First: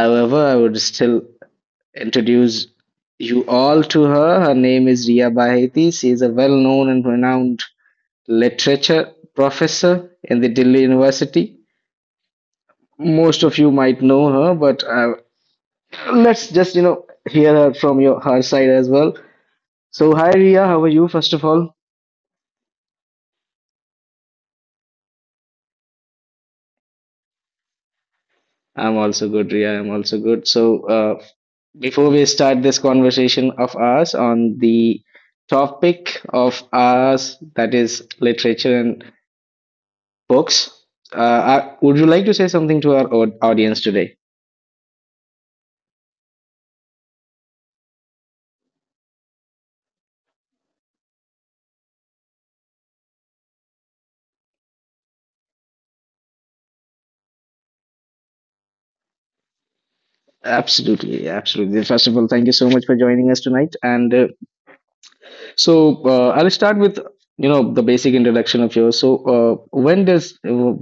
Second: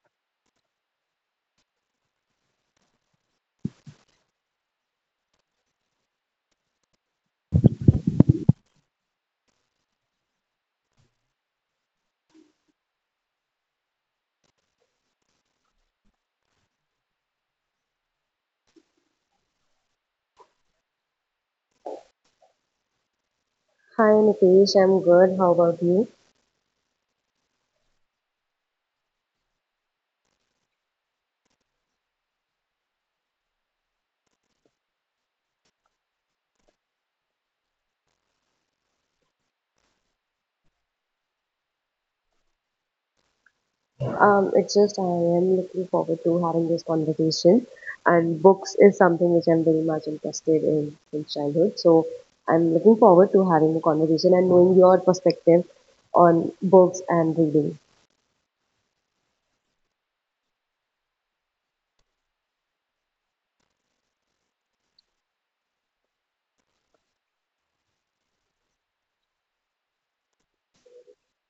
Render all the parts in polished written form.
However, I would still introduce you all to her. Her name is Ria Baheti. She is a well-known and renowned literature professor in the Delhi University. Most of you might know her, but let's just hear her from your her side as well. So, hi Ria, how are you, first of all? Hi Nitesh, I'm good. How about you? I'm also good, Ria. I'm also good. So, before we start this conversation of ours on the topic of ours, that is literature and books, would you like to say something to our audience today? It's just I am looking forward to having this conversation. And books is something which I'm very much interested in since childhood. So I'm looking forward to having a conversation and knowing your perspective on books and reading. Absolutely, absolutely. First of all, thank you so much for joining us tonight. And I'll start with the basic introduction of yours. So when does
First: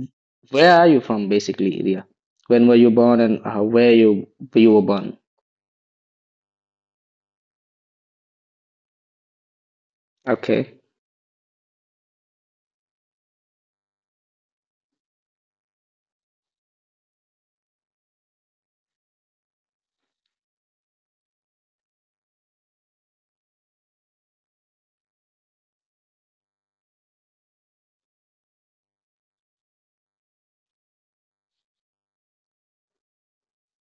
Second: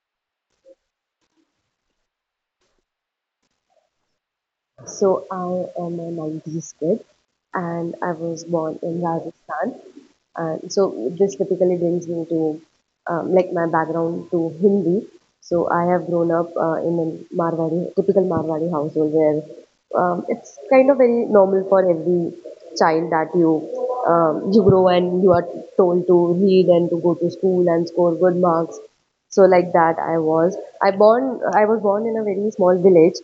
where are you from basically, Ria? When were you born and where you were born? So I am a 90s kid and I was born in Rajasthan. And Okay, so this typically brings me to like my background to Hindi. So I have grown up in a Marwari, typical Marwari household where it's kind of very normal for every child that you grow and you are told to read and to go to school and score good marks. So like that I was. I was born in a very small village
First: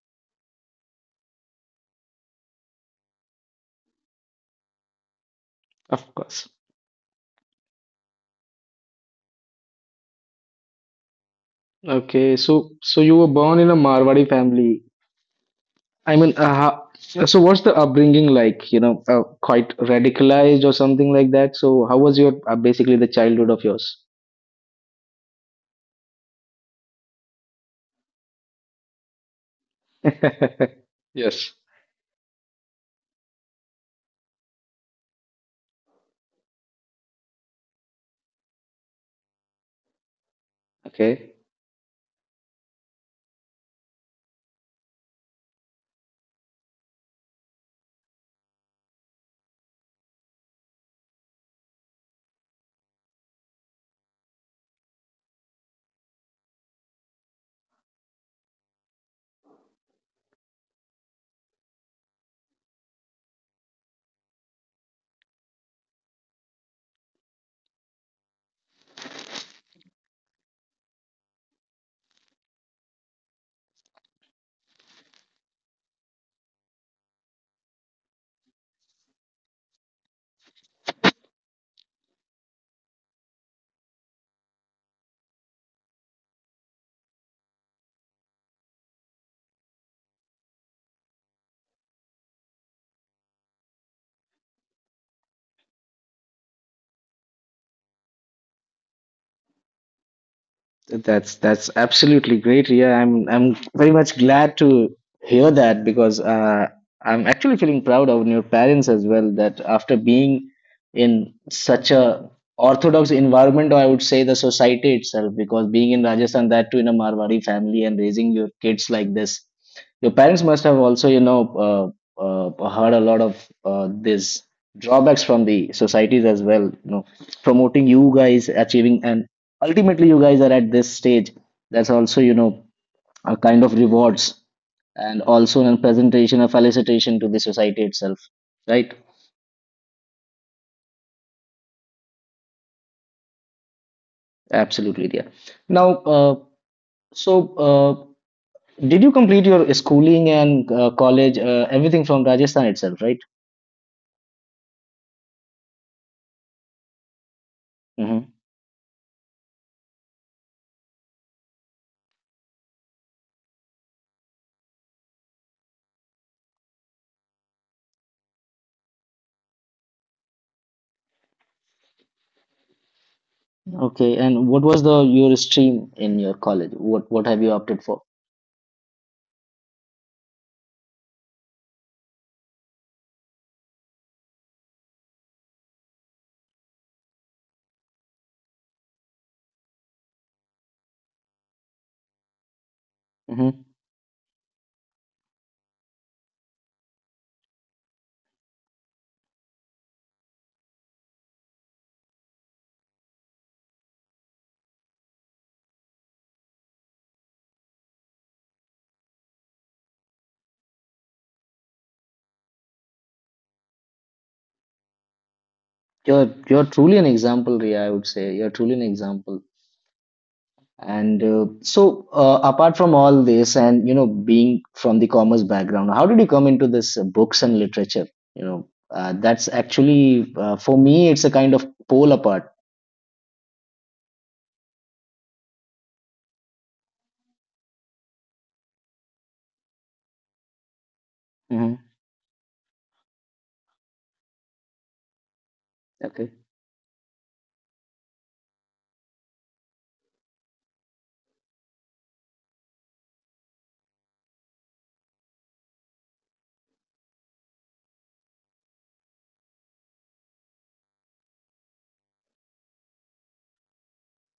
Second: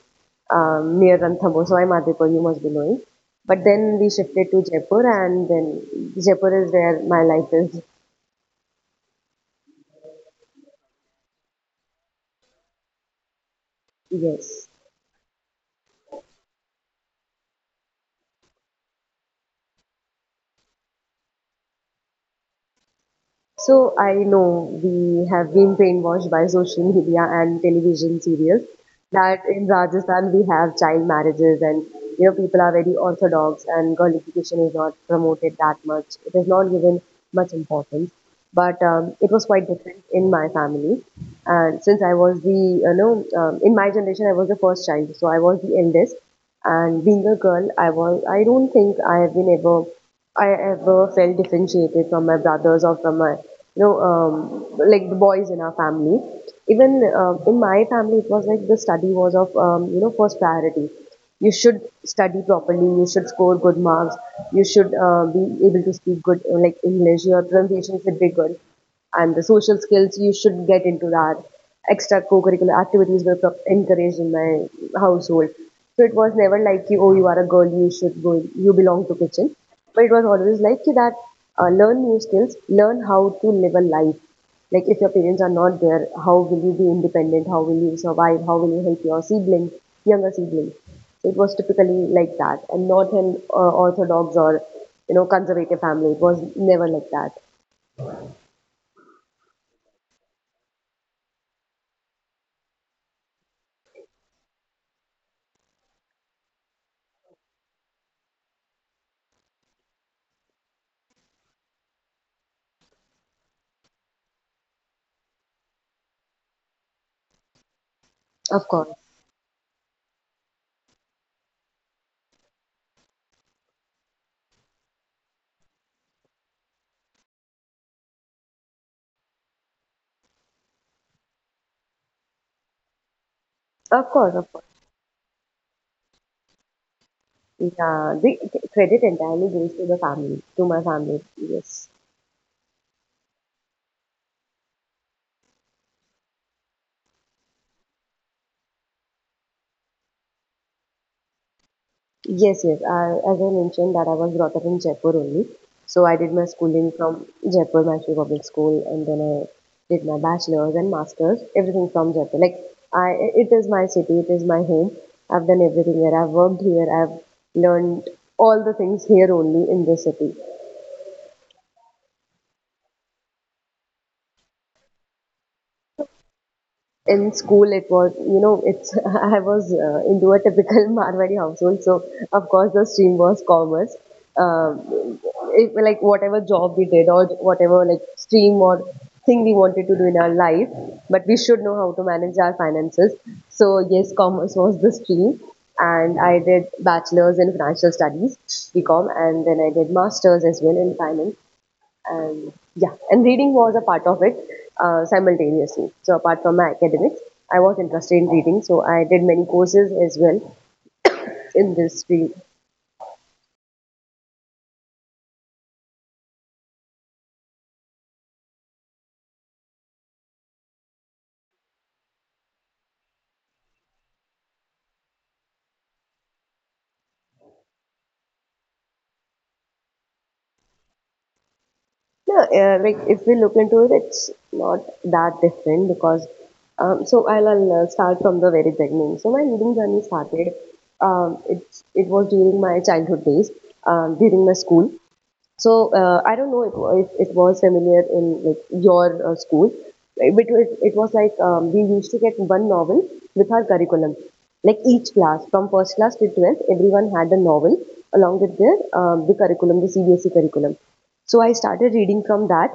near Ranthambore. So I'm Adipur, you must be knowing. But then we shifted to Jaipur, and then of course. Jaipur is where my life is. Okay, so you were born in a Marwari family. Yes. I mean, so what's the upbringing like? You know, quite radicalized or something like that. So how was your basically the childhood of yours? So I know we have been brainwashed by social media and television serials that in Rajasthan we have Yes. child marriages and you know people are very orthodox and girlification is not promoted that much. It is not given much importance. But it was quite different in Okay. my family. And since I was the in my generation I was the first child, so I was the eldest, and being a girl I don't think I have been ever I ever felt differentiated from my brothers or from my like the boys in our family. Even in my family it was like the study was of first priority. You should study properly, you should score good marks, you should be able to speak good like English, your pronunciation should be good, and the social skills, you should get into that. Extra co-curricular activities were encouraged in my household. So it was never like, you, oh, you are a girl, you should go, you belong to kitchen, but it was always like you that learn new skills, learn how to live a life, like if your parents are not there, how will you be independent, how will you survive, how will you help your sibling, younger sibling. So it was typically like that, and not an orthodox or you know conservative family. It was never like that. That's absolutely great, Ria. I'm very much glad to hear that because I'm actually feeling proud of your parents as well. That after being in such a orthodox environment, or I would say the society itself, because being in Rajasthan, that too in a Marwari family and raising your kids like this, your Of parents course. must have also heard a lot of these drawbacks from the societies as well. You know, promoting you guys achieving and ultimately you guys are at this stage, that's also a kind of rewards and also Of a course, of course. presentation, a felicitation to the society itself, right? Yeah, the credit entirely goes to the family, to my family. Yes, Absolutely dear. Now, uh, so uh, did you complete your schooling and college, everything from Rajasthan itself, right? yes, yes. I, as I mentioned, that I was brought up in Jaipur only, so I did my Hmm. schooling from Jaipur National Public School, and then I did my bachelor's and master's, everything from Jaipur. Like, I, it is my city, it is my home. I've done everything here. I've worked here. I've learned all the things here only in this city. Okay, and what was the your stream in your college? What have you opted for? In school it was, you know, it's I was into a typical Marwari household, so of course the stream was commerce. um, like whatever job we did or whatever like stream or thing we wanted to do in our life, but we should know Hmm. how to manage our finances. So yes, commerce was the stream, and I did bachelor's in financial studies, BCom, and then I did masters as well in finance. And yeah, and reading was a part of it, simultaneously. So apart from my academics I was interested in reading, so I did many courses as well in this field. You're truly an example, Ria, I would say you're truly an example. And apart from all this, and you know, being from the commerce background, how did you come into this books and literature? You know, that's actually for me, it's a kind of pole apart. No, like if we look into it it's not that different because so I'll start from the very beginning. So my reading journey Hmm. started. Um, it it was during my childhood days, during my Okay, school. So I don't know if it was familiar in like your school, right? But it was like we used to get one novel with our curriculum. Like each class, from first class to 12th, everyone had a novel along with their the curriculum, the CBSE curriculum. So I started reading from that,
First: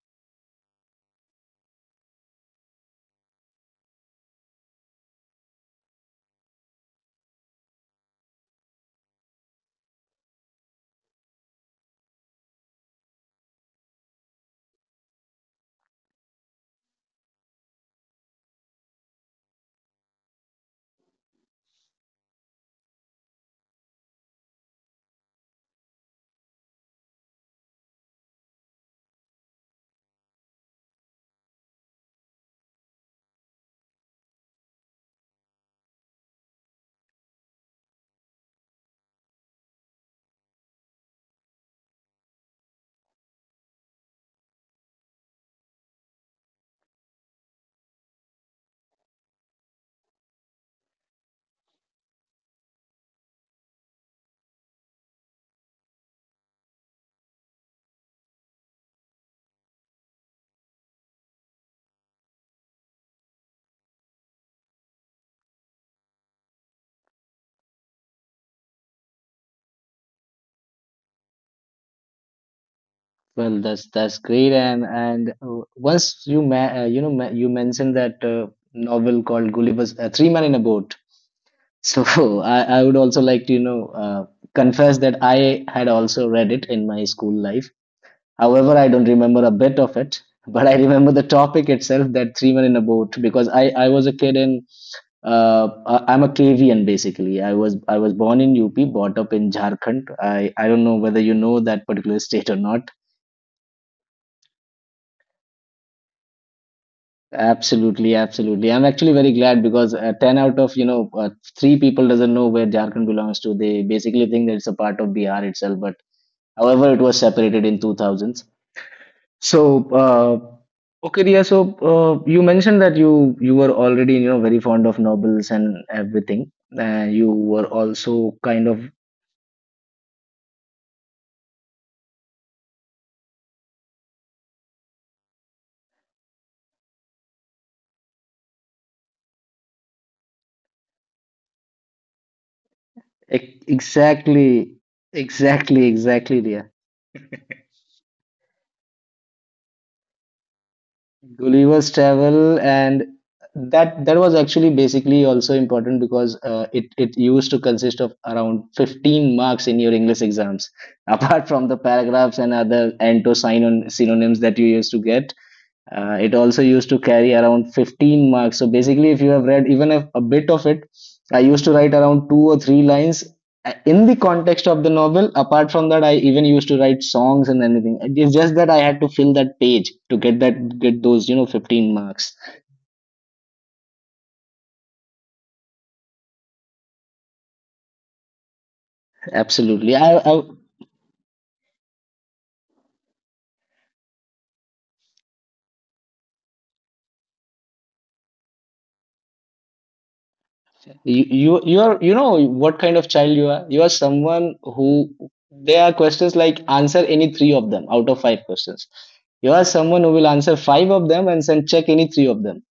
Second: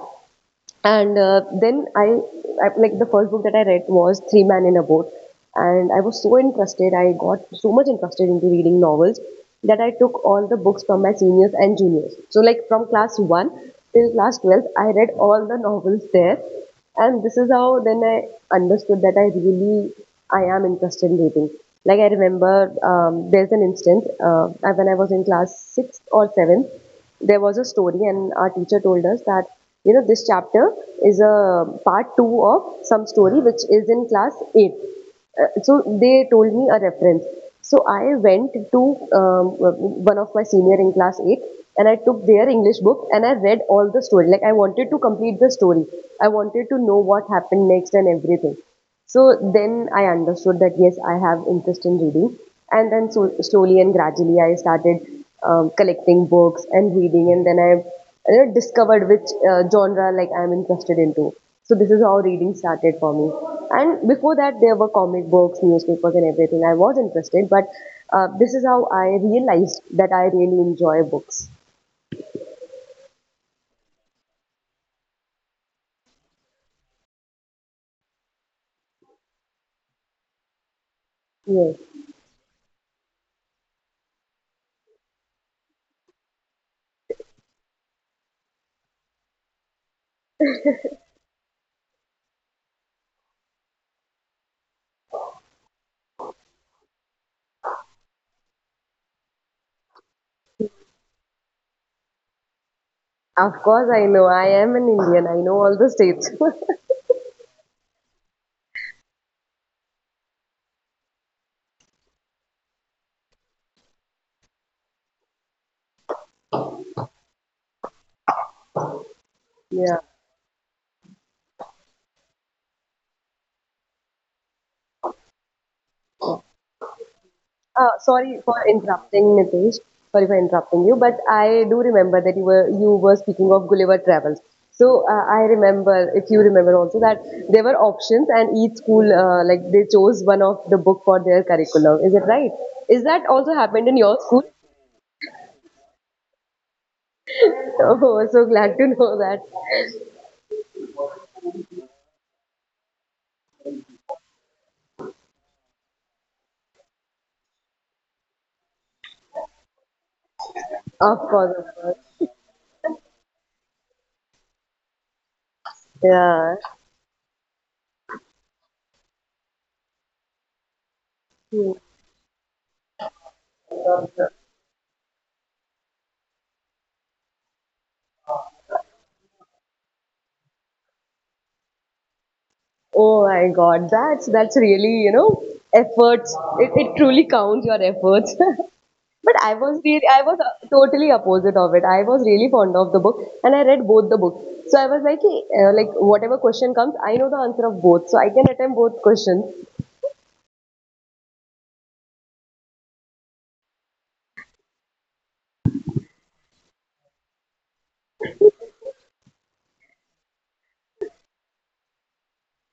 and I, like the first book that I read was Three Men in a Boat, and I was so interested. I got so much interested into reading novels that I took all the books from my seniors and juniors. So like from class one till class 12, I read all the novels there, and this is how then I understood that I am interested in reading. Like I remember, there's an instance when I was in class sixth or seventh, there was a story and our teacher told us that you know this chapter is a part two of some story which is in class eight. So they told me a reference. So I went to um, one of my senior in class eight, and I took their English book and I read all the story. Like I wanted to complete the story. I wanted to know what happened next and everything. So then I understood that yes, I have interest in reading, and then so slowly and gradually I started collecting books and reading, and then I you know discovered which genre like I'm interested into. So this is how reading started for me. And before that, there were comic books, newspapers, and everything. I was interested, but this is how I realized that I really enjoy books. well, that's great. And once you you mentioned that novel called Gulliver's Three Men in a Boat. Yes, So I would also like to confess that I had also read it in my school life. However, I don't remember a bit of it, but I remember the topic itself that three men in a boat, because I was a kid in I'm a KVN basically. I was born in UP, brought up in Jharkhand. I don't know whether you know that particular state or not. of course I know. I am an Indian. I know all the states. Absolutely, absolutely. I'm actually very glad because ten out of three people doesn't know where Jharkhand belongs to. They basically think that it's a part of Bihar itself. But however, it was separated in 2000s. So, Yeah. Okay, Riya, so you mentioned that you were already, you know, very fond of novels and everything, and you were also Sorry for kind of interrupting, Nitish. Sorry for interrupting you, but I do remember that you were speaking of Gulliver Travels. So I remember, if you remember also, that there were options, and each school like they chose one of the book for their curriculum. Is it right? Is that also e- happened in your school? exactly, exactly, Riya. Oh, so glad to know that. Gulliver's Travel, and that was actually basically also important because it used to consist of around 15 marks in your English exams, Of apart course, of from the course. paragraphs and other and to sign on synonyms that you used to get. It Yeah. also used to carry around 15 marks. So basically, if you have read even a bit of it, I used to write around two or three lines in the context of the novel. Apart from that, I even used to write songs and anything. It's just that I had to fill that page to get those, you know, 15 marks. Oh my God, that's really you know efforts. It truly counts your efforts. But I was Absolutely, really, I was I totally opposite of it. I was really fond of the book, and I read both the books. So I was like, "Hey, like whatever question comes, I know the answer of both, so I can attempt both questions. you are, you know, what kind of child you are. You are someone who there are questions like, answer any three of them out of five questions. You are someone who will answer five of them and then check any three of them.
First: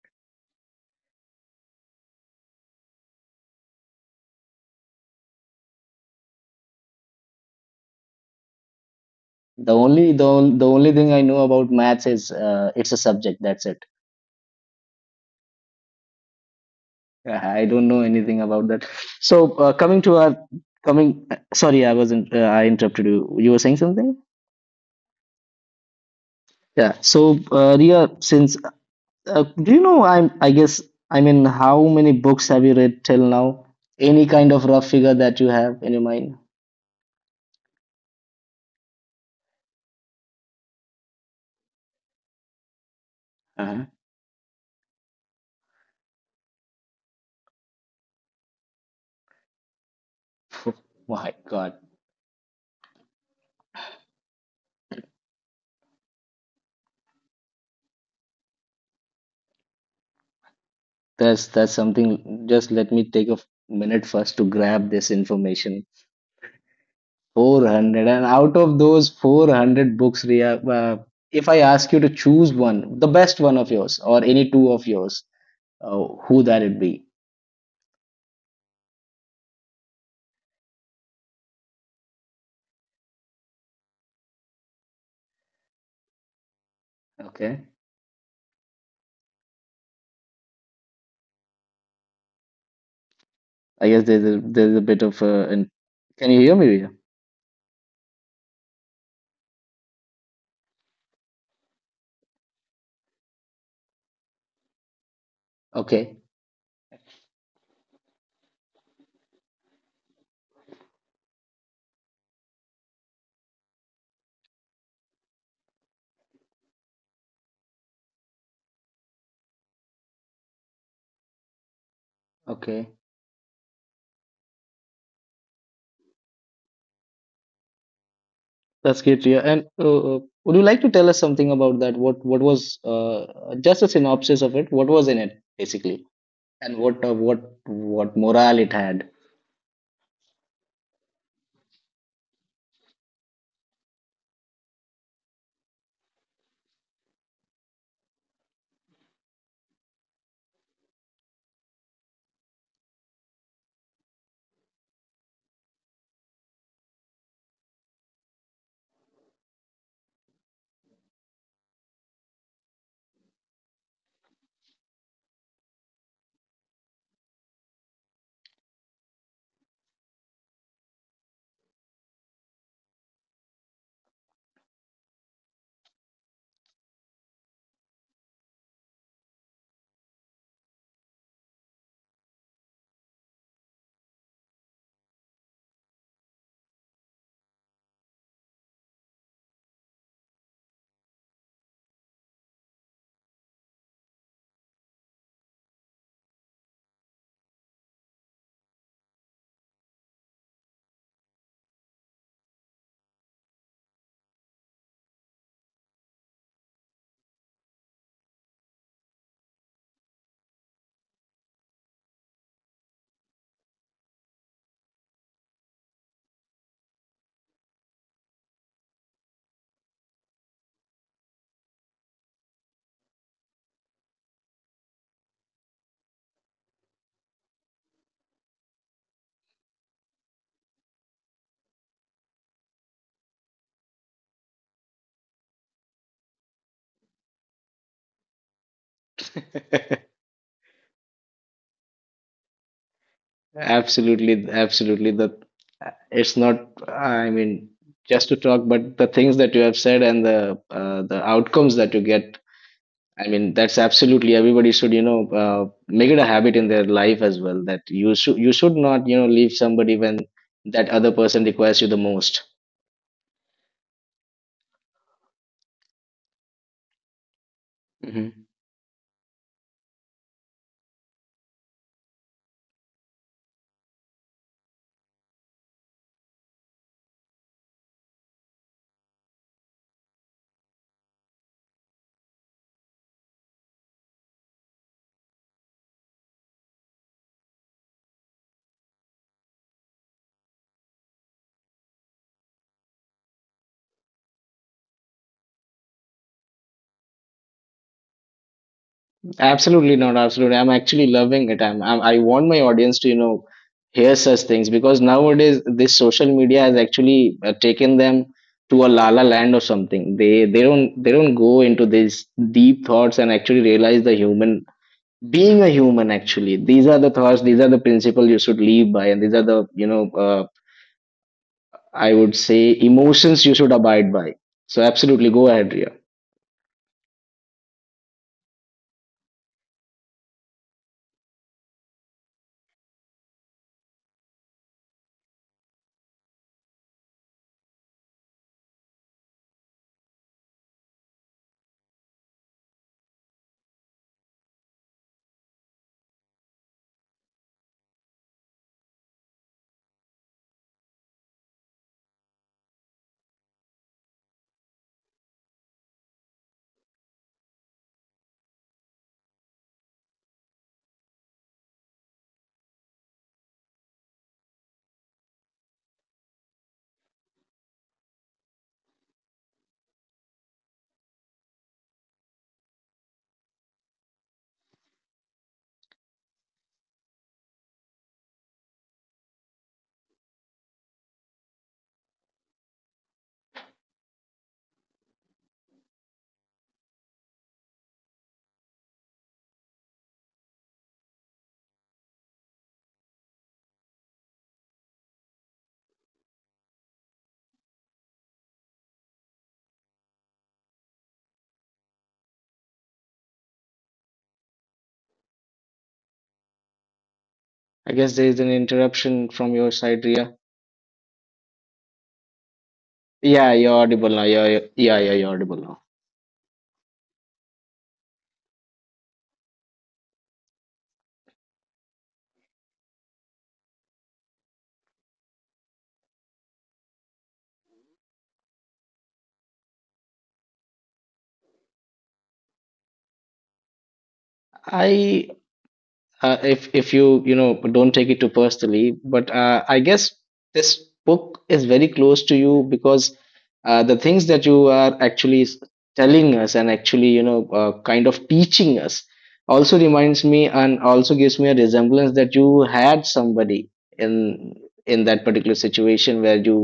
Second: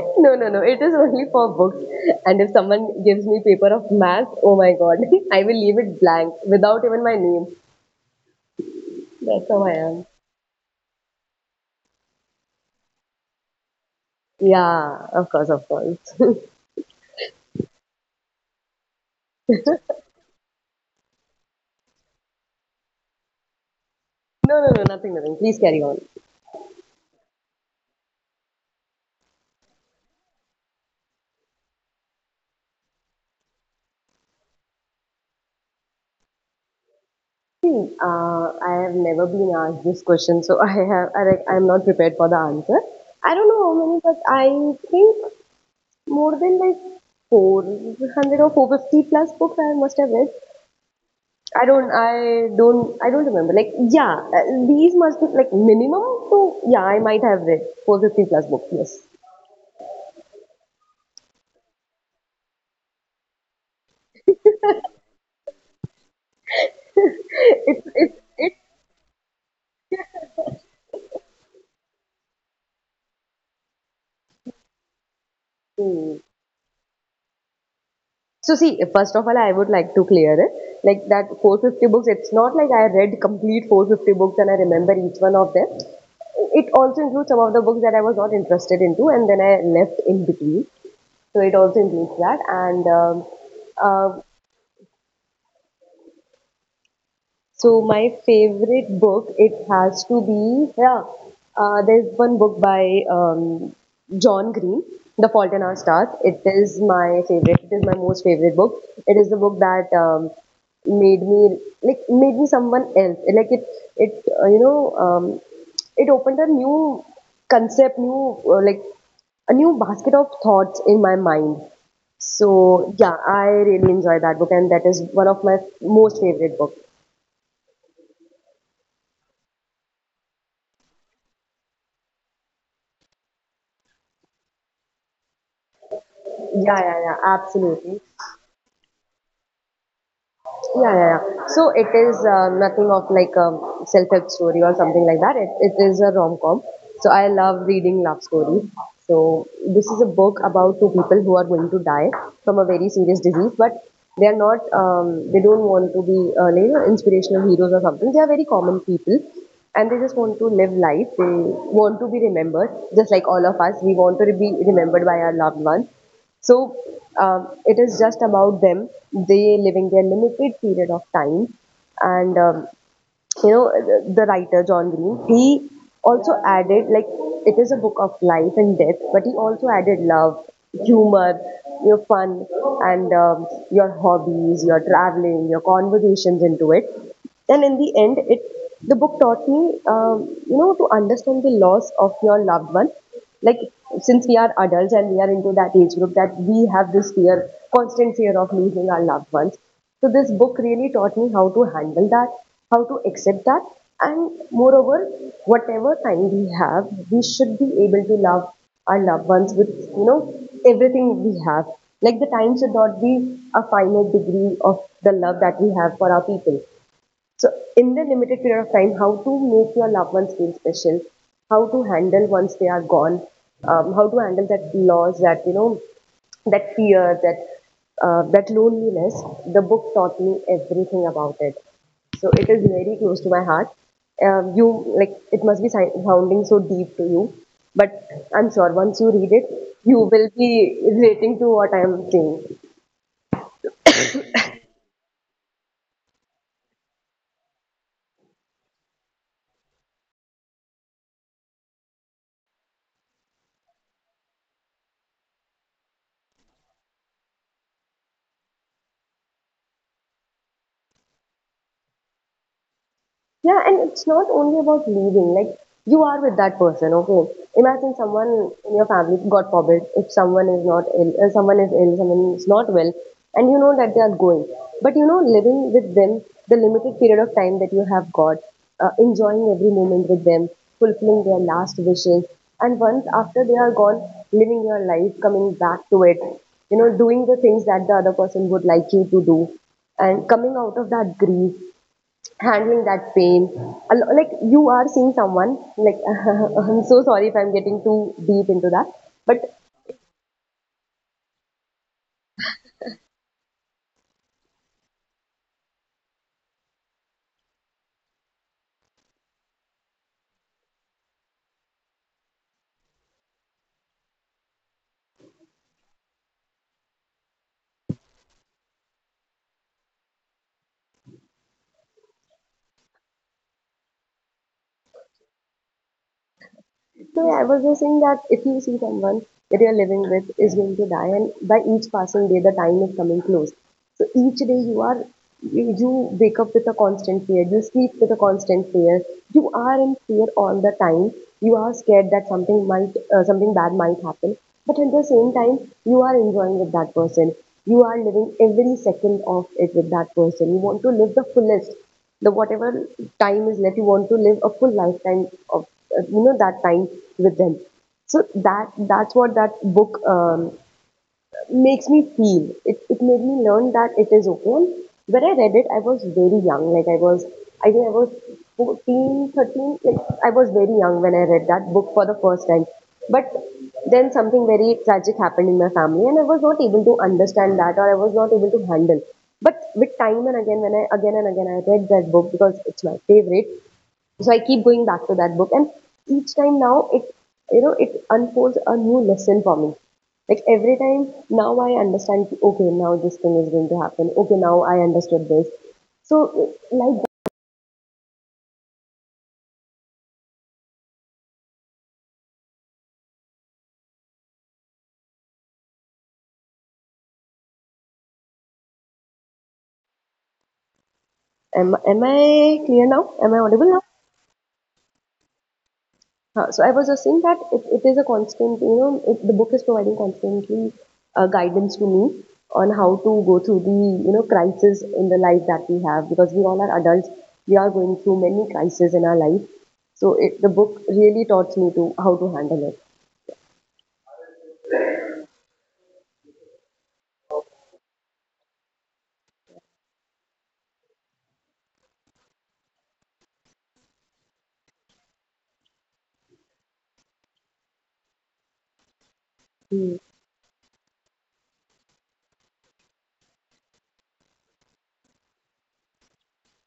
No, no, no. It is only for books. And if someone gives me paper of math, oh my god, I will leave it blank without even my name. That's how I The am. The only thing I know about maths is it's a subject. That's it. Yeah, of course, of course. No, I don't know anything about that. So coming to our coming. Sorry, I wasn't. I interrupted you. You were saying something. no, no, nothing, nothing. Please carry on. Yeah. So Ria, since do you know? I guess. I mean, how many books have you read till now? Any kind of rough figure that you have in your mind? See, I have never been asked this question, so I like I'm not prepared for the answer. I don't know Uh how many, but I think more than like 400 or 450 plus books I must have read. huh. My God, I don't remember. Like, yeah, these must be like minimum. So yeah, I might have read 450 plus books. Yes, that's something. Just let me take a minute first to grab this information. 400. And out it's of those 400 books, Ria, if I ask you to choose one, the best one of yours or any two of yours, it's. who that it be? So see, first of all, I would like to clear it. Like that 450 books, it's not like I read complete 450 books and I remember each one of them. It also includes some of the Okay. books that I was not interested into and then I left in between. So it also includes that. And I guess there's uh, there's a bit of an can you hear me, Ria? so my favorite book, it has to be yeah. There's one book by John Green, The Fault in Our Stars. Okay. It is my favorite. It is my most favorite book. It is the book that made me like made me someone else. Like it you know it opened a new concept, new like a new basket of thoughts in my mind. Okay. So yeah, I really enjoy that book, and that is one of my most favorite books. That's great, Ria. And would you like to tell us something about that? What was just a synopsis of it? What was in it basically, Yeah, yeah, and yeah, absolutely. what morale it had? Yeah, yeah, yeah. So it is nothing of like a self-help story or something like that. It is a rom-com. So I love reading love stories. So this is a book about two people who are going to die from a very serious disease, but they are not. They don't want to be like, you know, inspirational heroes or something. They are very common people, and they just want to live life. They want to be remembered, just like all of us. We want to be remembered by our loved ones. So it is just about them. They living their limited period of time, and you know, the writer John Green, he also added, like, it is a book of life and death, but he also added love, humor, your fun, and your hobbies, your traveling, your conversations into it. And in the end, it the book taught me, you know, to understand the loss of your loved one. Like, since we are adults and we are into that age group that we have this fear, constant fear of losing our loved ones, so this book really taught me how to handle that, how to accept that, and moreover, whatever time we have, we should be able to love our loved ones with, you know, everything we have. Like, the time should not be a finite degree of the love that we have for our people. So, in the limited period of time, how to make your loved ones feel special, how to handle once they are gone, how to handle that loss, that, you know, that fear, that that loneliness. The book taught me everything about it. So it is very close to my heart. You Like, it must be sounding so deep to you, but I'm sure once you read it, you will be relating to what I am saying. Absolutely, absolutely. The it's not. I mean, just to talk, but the things that you have said and the outcomes that you get. I mean, that's absolutely everybody should, you know, make it a habit in their life as well. That you should not, you know, leave somebody when that other person requires you the most. Yeah, and it's not only about leaving. Like, you are with that person, okay? Imagine someone in your family, God forbid, if someone is not ill, someone is ill, someone is not well, and you know that they are going. But, you know, living with them, the limited period of time that you have got, enjoying every moment with them, fulfilling their last wishes, and once after they are gone, living your life, coming back to it, you know, doing the things that the other person would like you to do, and coming out of that grief, handling that pain, like you are seeing someone, like I'm so sorry if I'm getting too deep into that, but Absolutely not. Absolutely. I'm actually loving it. I want my audience to, you know, hear such things, because nowadays this social media has actually taken them to a la la land or something. They don't go into these deep thoughts and actually realize the human, being a human, actually these are the thoughts, these are the principles you should live by, and these are the, you know, I would say emotions you should abide by. So absolutely, go ahead, Ria. So, yeah, I was just saying that if you see someone that you're living with is going to die, and by each passing day, the time is coming close. So each day you are, you wake up with a constant fear. You sleep with a constant fear. You are in fear all the time. You are scared that something might, something bad might happen. But at the same time, you are enjoying with that person. You are living every second of it with that person. You want to live the fullest, the whatever time is left. You want to live a full lifetime of, you know, that time with them. So that's what that book, makes me feel. It made me learn that it is okay. And when I read it, I was very young. Like I was, I think I was 14, 13. Like I was very young when I read that book for the first time. But then something very tragic happened in my family and I was not able to understand that, or I was not able to handle. But with time and again, when I again and again, I read that book because it's my favorite, so I keep going back to that book. And each time now, it, you know, it unfolds a new lesson for me. Like, every time now I understand, okay, now this thing is going to happen, okay, now I understood this. So, like I guess there is an interruption from your side, Ria. Am I clear now? Am Yeah, I you're audible now? audible now. Yeah, yeah, you're audible now. Huh. So I was just saying that it is a constant, you know, it, the book is providing constantly guidance to me on how to go through the, you know, crisis in the life that we have, because we all are adults. We are going through many crises in our life. So it, the book really taught me to how to handle it. I if you, you know, don't take it too personally, but I guess this book is very close to you because the things that you are actually telling us and actually, you know, kind of teaching us also Mm. reminds me and also gives me a resemblance that you had somebody in in that particular situation where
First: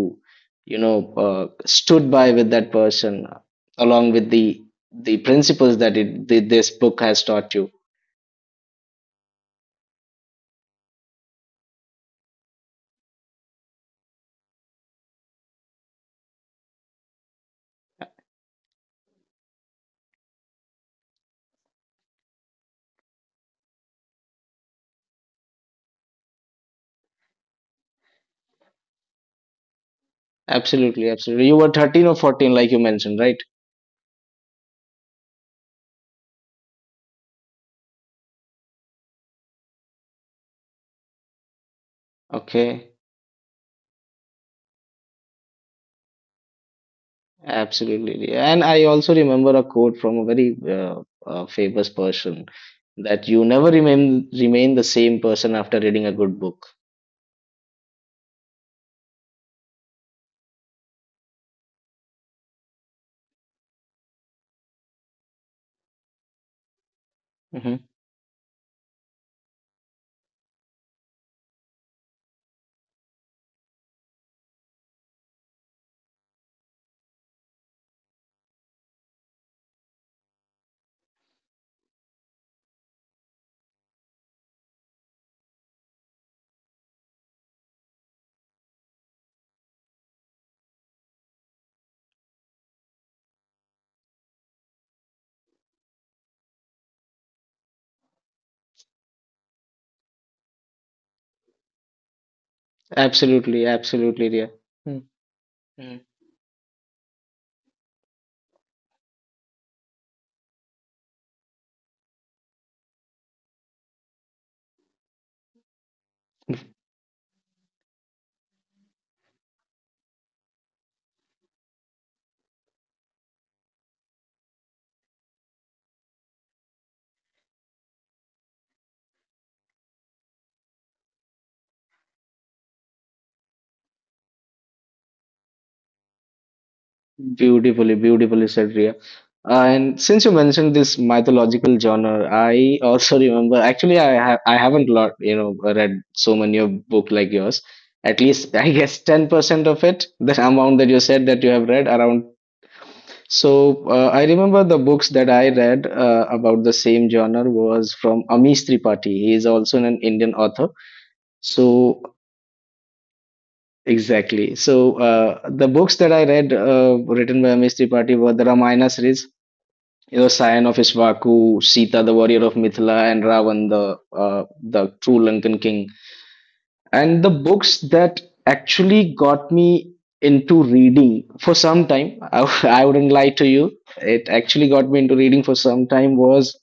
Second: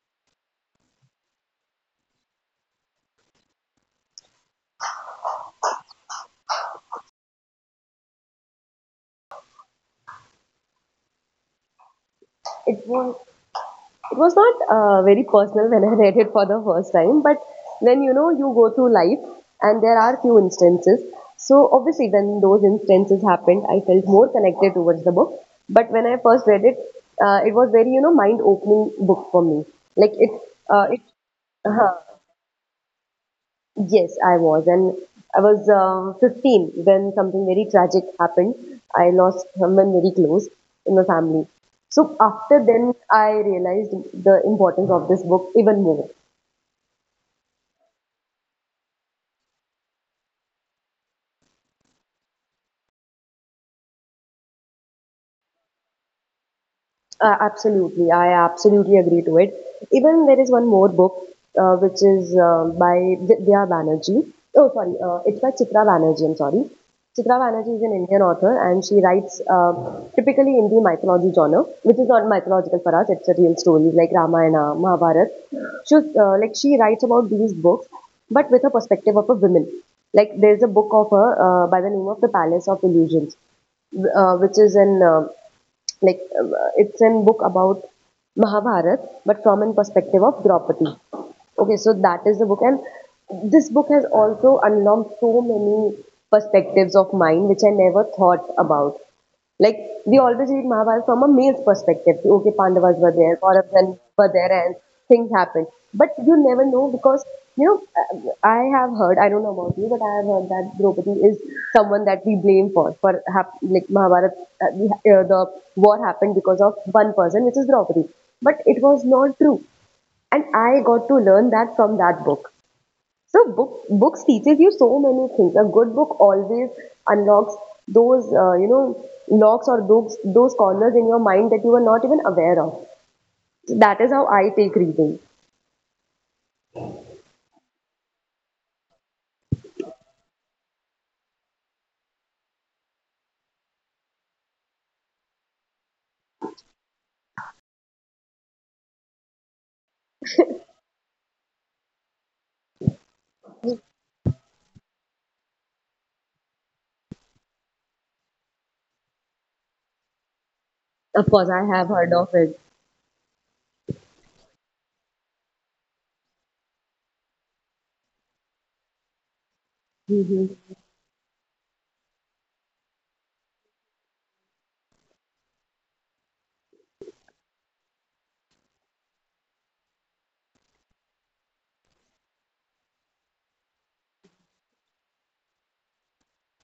you know, stood by with that person along with the principles that this book has taught you. It was, it was not very personal when I read it for the first time, but when, you know, you go through life and there are few instances. So obviously, when those instances happened, I felt more connected towards the book. But when I first read it, it was very, you know, mind opening book for me. Like it, uh, it. Absolutely, absolutely. You were 13 or 14, like you mentioned, right? Yes, I was, and I was 15 when something very tragic happened. I lost someone very close in my family. So after then, Okay, I realized the importance of this book even more. absolutely. And I also remember a quote from a very famous person that you never remain the same person after reading a good book. Absolutely, I absolutely agree to it. Even there is one more book which is by Vidya Banerjee. Oh, sorry, it's by Chitra Banerjee. I'm sorry. Chitra Banerjee Hmm. is an Indian author, and she writes typically in the mythology genre, which is not mythological for us. It's a real stories like Ramayana, Mahabharata. She was, like, she writes about these books, but with a perspective of a woman. Like there's a book of her by the name of The Palace of Illusions, which is an like it's a book about Mahabharat, but from a perspective of Draupadi. Okay, so that is the book, and this book has also unlocked so many perspectives of mine which I never thought about. Like, we always read Mahabharata from a male's perspective. Okay, Pandavas were there, Absolutely, Kauravas were absolutely, dear. there, and things happened. But you never know, because, you know, I have heard. I don't know about you, but I have heard that Draupadi is someone that we blame for like Mahabharata. Uh, the, the war happened because of one person, which is Draupadi. But it was not true, and I got to learn that from that book. So books teaches you so many things. A good book always unlocks those, you know, locks or those corners in your mind that you were not even aware of. So that is how I take reading. Beautifully, beautifully said, Ria. And since you mentioned this mythological genre, I also remember. Actually, I haven't lot, you know, read so many of book like yours. At least I guess 10% of it, the amount that you said that you have read around. So I remember the books that I read about the same genre was from Amish Tripathi. He is also an Indian author. Of course, I have So heard of it. exactly. So the books that I read written by Amish Tripathi were the Ramayana series. You know, Scion Hmm. of Ishvaku, Sita, the Warrior of Mithila, and Ravan, the true Lankan King. And the books that actually got me into reading for some time, I wouldn't lie to you, it actually got me into reading for some time was,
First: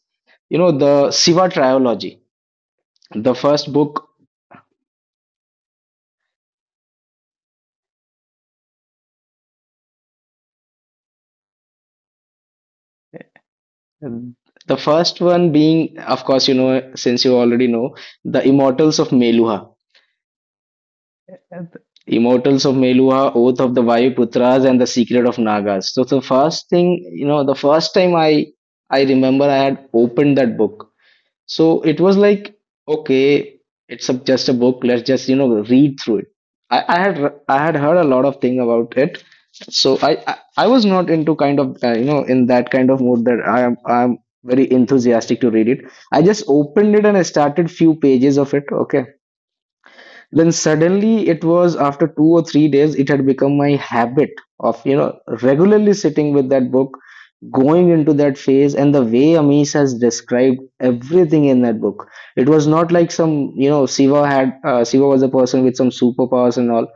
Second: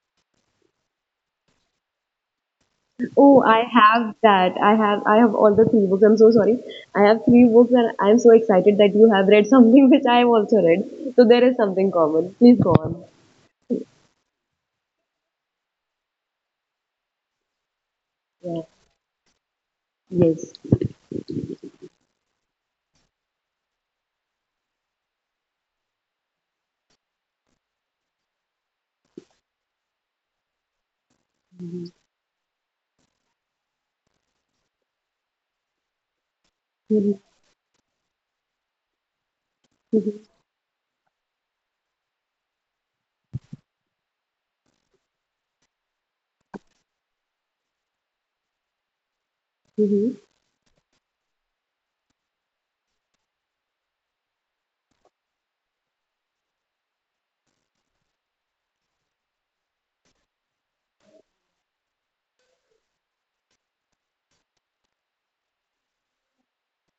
you know, the Siva Trilogy, the Oh, I first book, have that. I have all the three books. I'm so sorry. I have three books, and I'm so excited that you have read something which I've also read. So there is something common. Please go on. the first one being, of course, you know, since you already know, the Yeah. Immortals of Meluha. Yes. Immortals of Meluha, Oath of the Vayuputras, and The Secret of Nagas. So the first thing, you know, the first time I remember I had opened that book. So it was like, okay, just a book. Let's just, you know, read through it. Hmm. I had heard a lot of thing about it. So I was not into kind of you know, in that kind of mood that I'm very enthusiastic to read it. I just opened it and I started few pages of it. Okay, Hmm. then suddenly it was after 2 or 3 days, it had become my habit of, you know, regularly sitting with that book, going into that phase. And the way Amish has described everything in that book, it was not like some, you know, Siva had, Siva was a person with some superpowers and all.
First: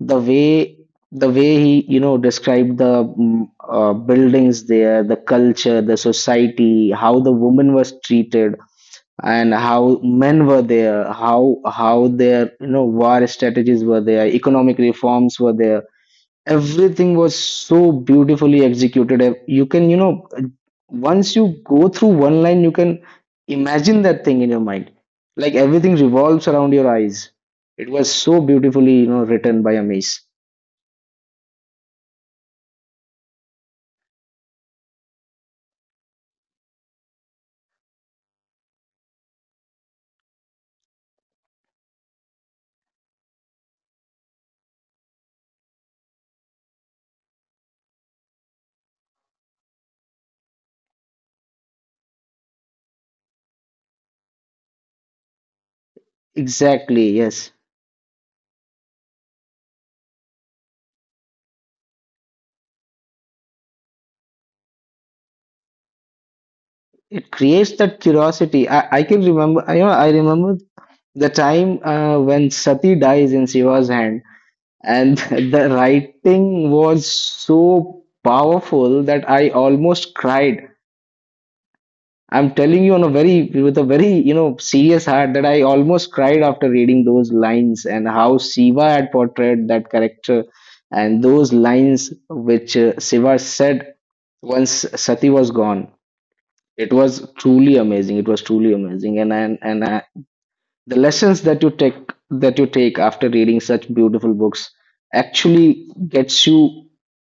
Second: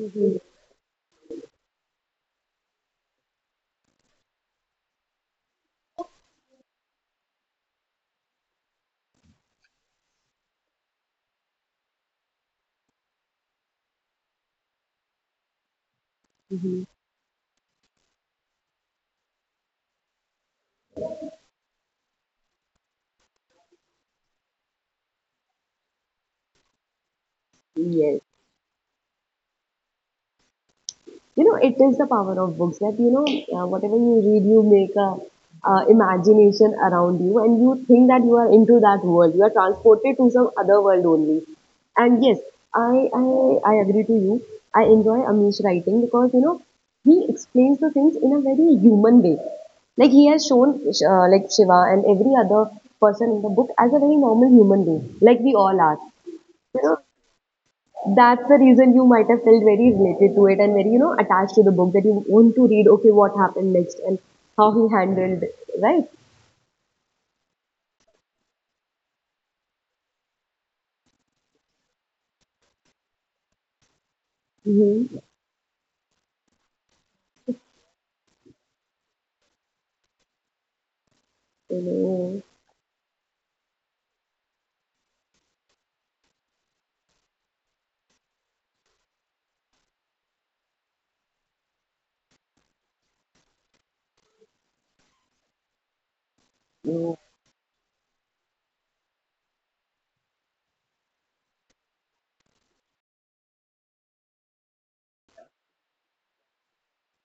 The way, the way he described the buildings there, the culture, the society, how the woman was treated, and how men were there, how their you know war strategies were there, economic reforms were there. Everything was so beautifully executed. And you can you know once you go through one line, you can imagine that thing in your mind. Like everything revolves around your eyes. It was Yes. so beautifully you know written by Amish. You know, it is the power of books that, you know, whatever you read, you make a imagination around you and you think that you are into that world. You are transported to some other world only. And yes, I, I, I agree to you. I enjoy Amish writing because, you know, he explains the things in a very human way. Like, he has shown, like, Shiva and every other person in the book as a very normal human being, like we all are. Exactly, yes. That's the reason you might have felt very related to it and very, you know, attached to the book, that you want to read, okay, what happened next, and how he handled it, right? It creates that curiosity. I can remember, you know, I remember the time when Sati dies in Shiva's hand. And Mm-hmm. the writing was so powerful that I almost cried. Mm, I'm telling you on a very with a very you know serious heart that I almost cried after reading those lines, and how Shiva had portrayed that character and those lines which Shiva said once Sati was gone. It mm. was truly amazing. It was truly amazing, and I, the lessons that you take, that you take after reading such beautiful books, actually gets you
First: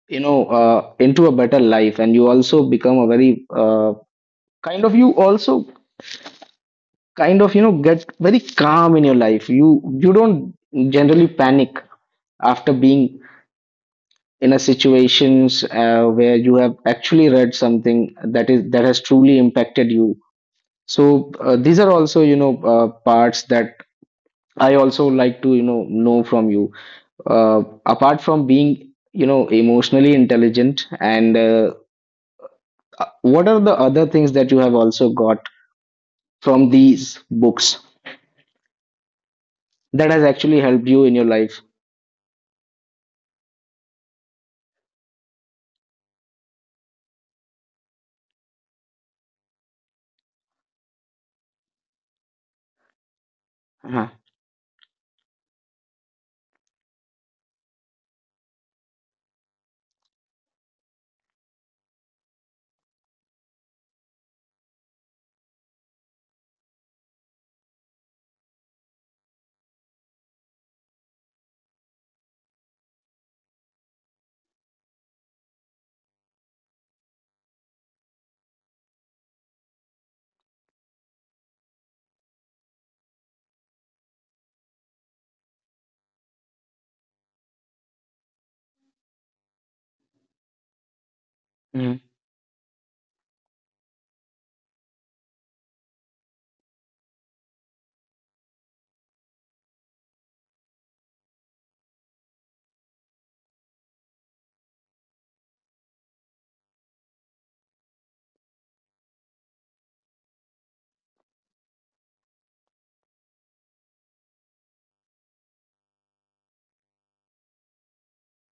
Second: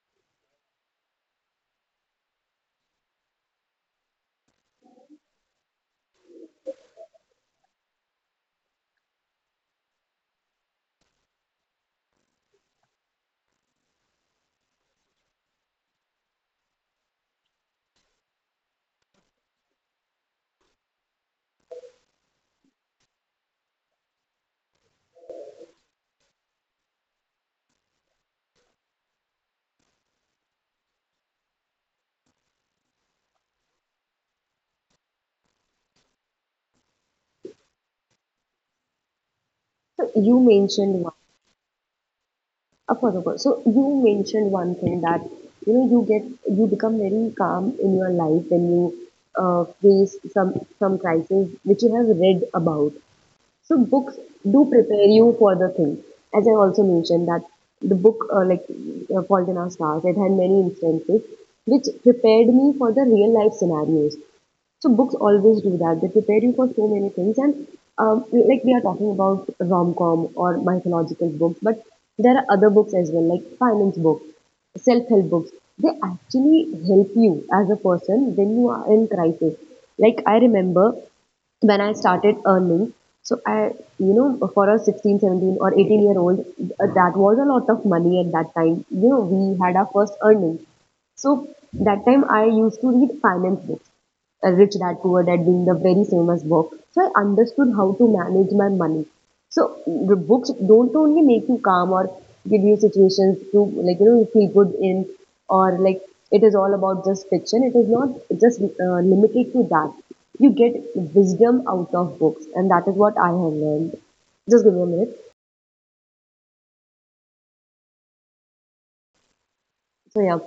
you know into a better life. And you also become a very kind of, you also kind of you know get very calm in your life. You don't generally panic after being in a situations where you have actually read something that has truly impacted you. So these are also you know parts that I also like to you know from you, apart from being you know emotionally intelligent, and what are the other things that you have also got from these books So you mentioned one, that has actually helped you in your of life. course, of course. So you mentioned one thing, that, you know, you get, you become very calm in your life when you face some crisis which you have read about. So books do prepare you for Uh-huh. the thing. As I also mentioned, that the book, Fault in Our Stars, it had many instances which prepared me for the real life scenarios. So books always do that. They prepare you for so many things. And like, we are talking about rom-com or mythological books, but there are other books as well, like finance books, self-help books. They actually help you as a person when you are in crisis. Like, I remember when I started earning, so I, you know, for a 16 17 or 18-year-old, that was a lot of money at that time. You know, we had our first earning. So that time I used to read finance Mhm. books, Rich Dad Poor Dad being the very famous book. So I understood how to manage my money. So the books don't only make you calm or give you situations to, like, you know, you feel good in, or like, it is all about just fiction. It is not just limited to that. You get wisdom out of books, and that is what I have learned. Just give me a minute. So, yeah,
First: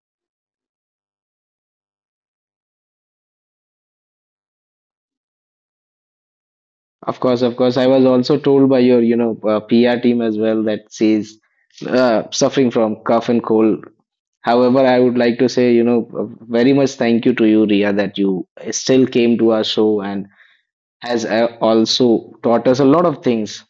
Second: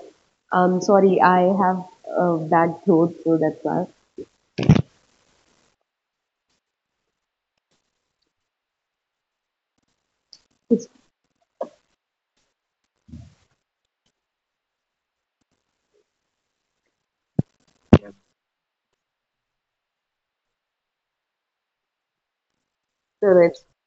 sorry, I have a bad throat, so that's why. Of course, of course, I was also told by your you know pr team as well It's that says suffering from cough and cold. However, I would like to say you know very much thank you to you, Ria, that you still came to our show and has also taught us a lot of the things,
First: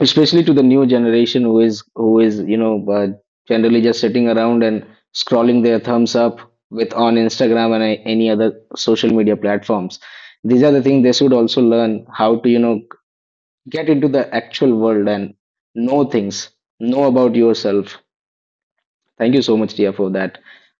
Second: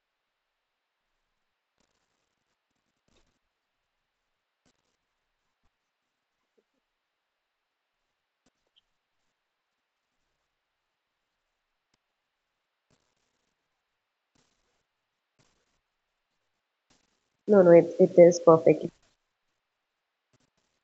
especially to the new generation, who is you know generally just sitting around and scrolling their thumbs up with on Instagram and any other social media platforms. These are the things they should also learn how to you know get into the actual world and know things, know about No, no, yourself. it is perfectly, Thank you so much, Tia, for that.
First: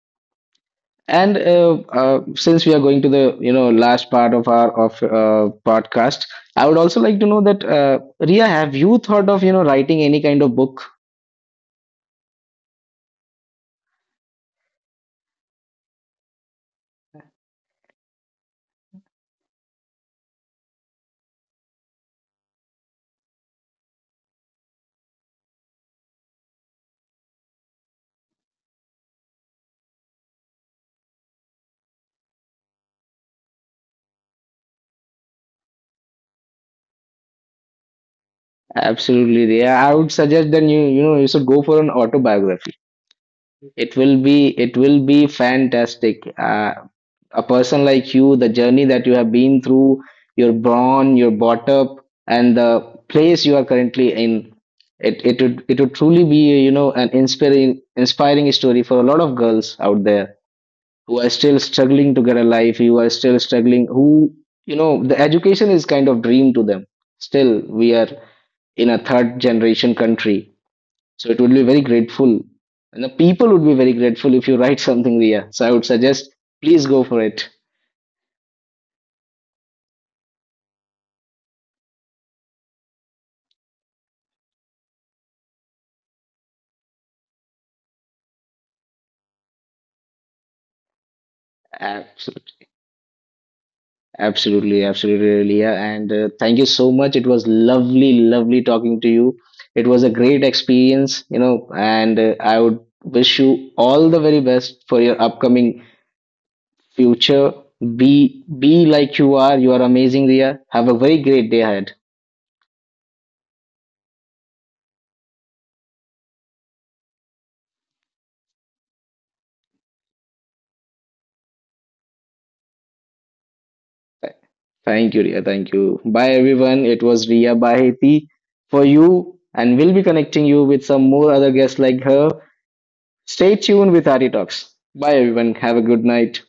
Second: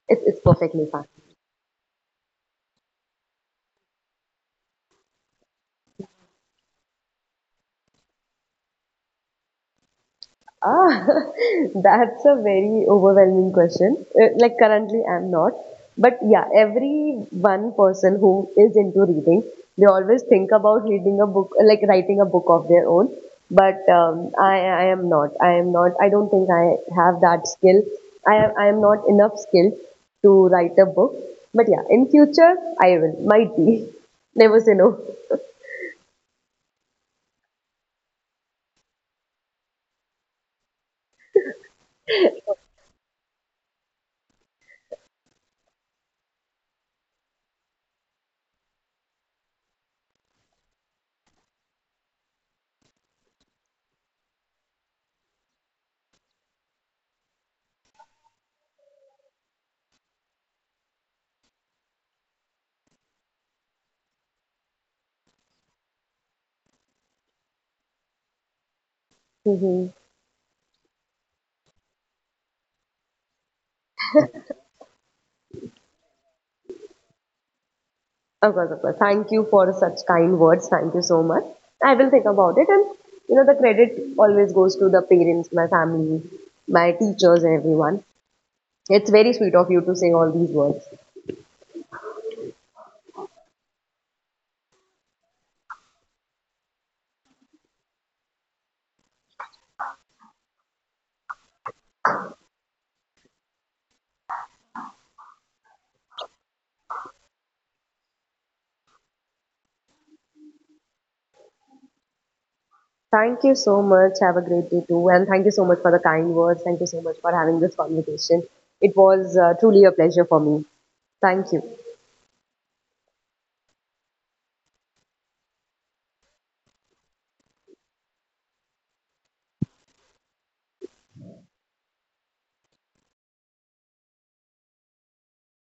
it's perfectly fine. And since we are going to the you know last part of our of podcast, I would also like to know that Ria, have you thought of you know writing any kind of book? Ah, that's a very overwhelming question. Like, currently, I'm not. But yeah, every one person who is into reading, they always think about reading a book, like writing a book of their own. But I am not. I am not. I don't think I have that skill. I am not enough skilled to write a book. But yeah, in future, I will. Might be. Never say no. Absolutely, Riya. I would suggest then you know you should go for an autobiography. It will be fantastic. A person like you, the journey that you have been through, you're born, you're brought up, and the place you are currently in, it would truly be you know an inspiring story for a lot of girls out there who are still struggling to get a life, who are still struggling, who you know the education is kind of dream to them. Still, we are in a third generation country. So it would be very grateful. And the people would be very grateful if you write something, Ria. So I would suggest, please go for it. Of course, of course. Thank you for such kind words. Thank you so much. I will think about it. And, you know, the credit always goes to the parents, my family, my teachers, and everyone. It's very sweet of you to say all these words. Absolutely, absolutely, Ria. And thank you so much. It was lovely talking to you. It was a great experience, you know, and I would wish you all the very best for your upcoming future. Be like you are. You are amazing, Ria. Have a very great day ahead. Thank you so much. Have a great day too. And thank you so much for the kind words. Thank you so much for having this conversation. It was truly a pleasure for me. Thank you. Thank you, Ria. Thank you. Bye, everyone. It was Ria Baheti for you, and we'll be connecting you with some more other guests like her. Stay tuned with Arti Talks. Bye, everyone. Have a good night.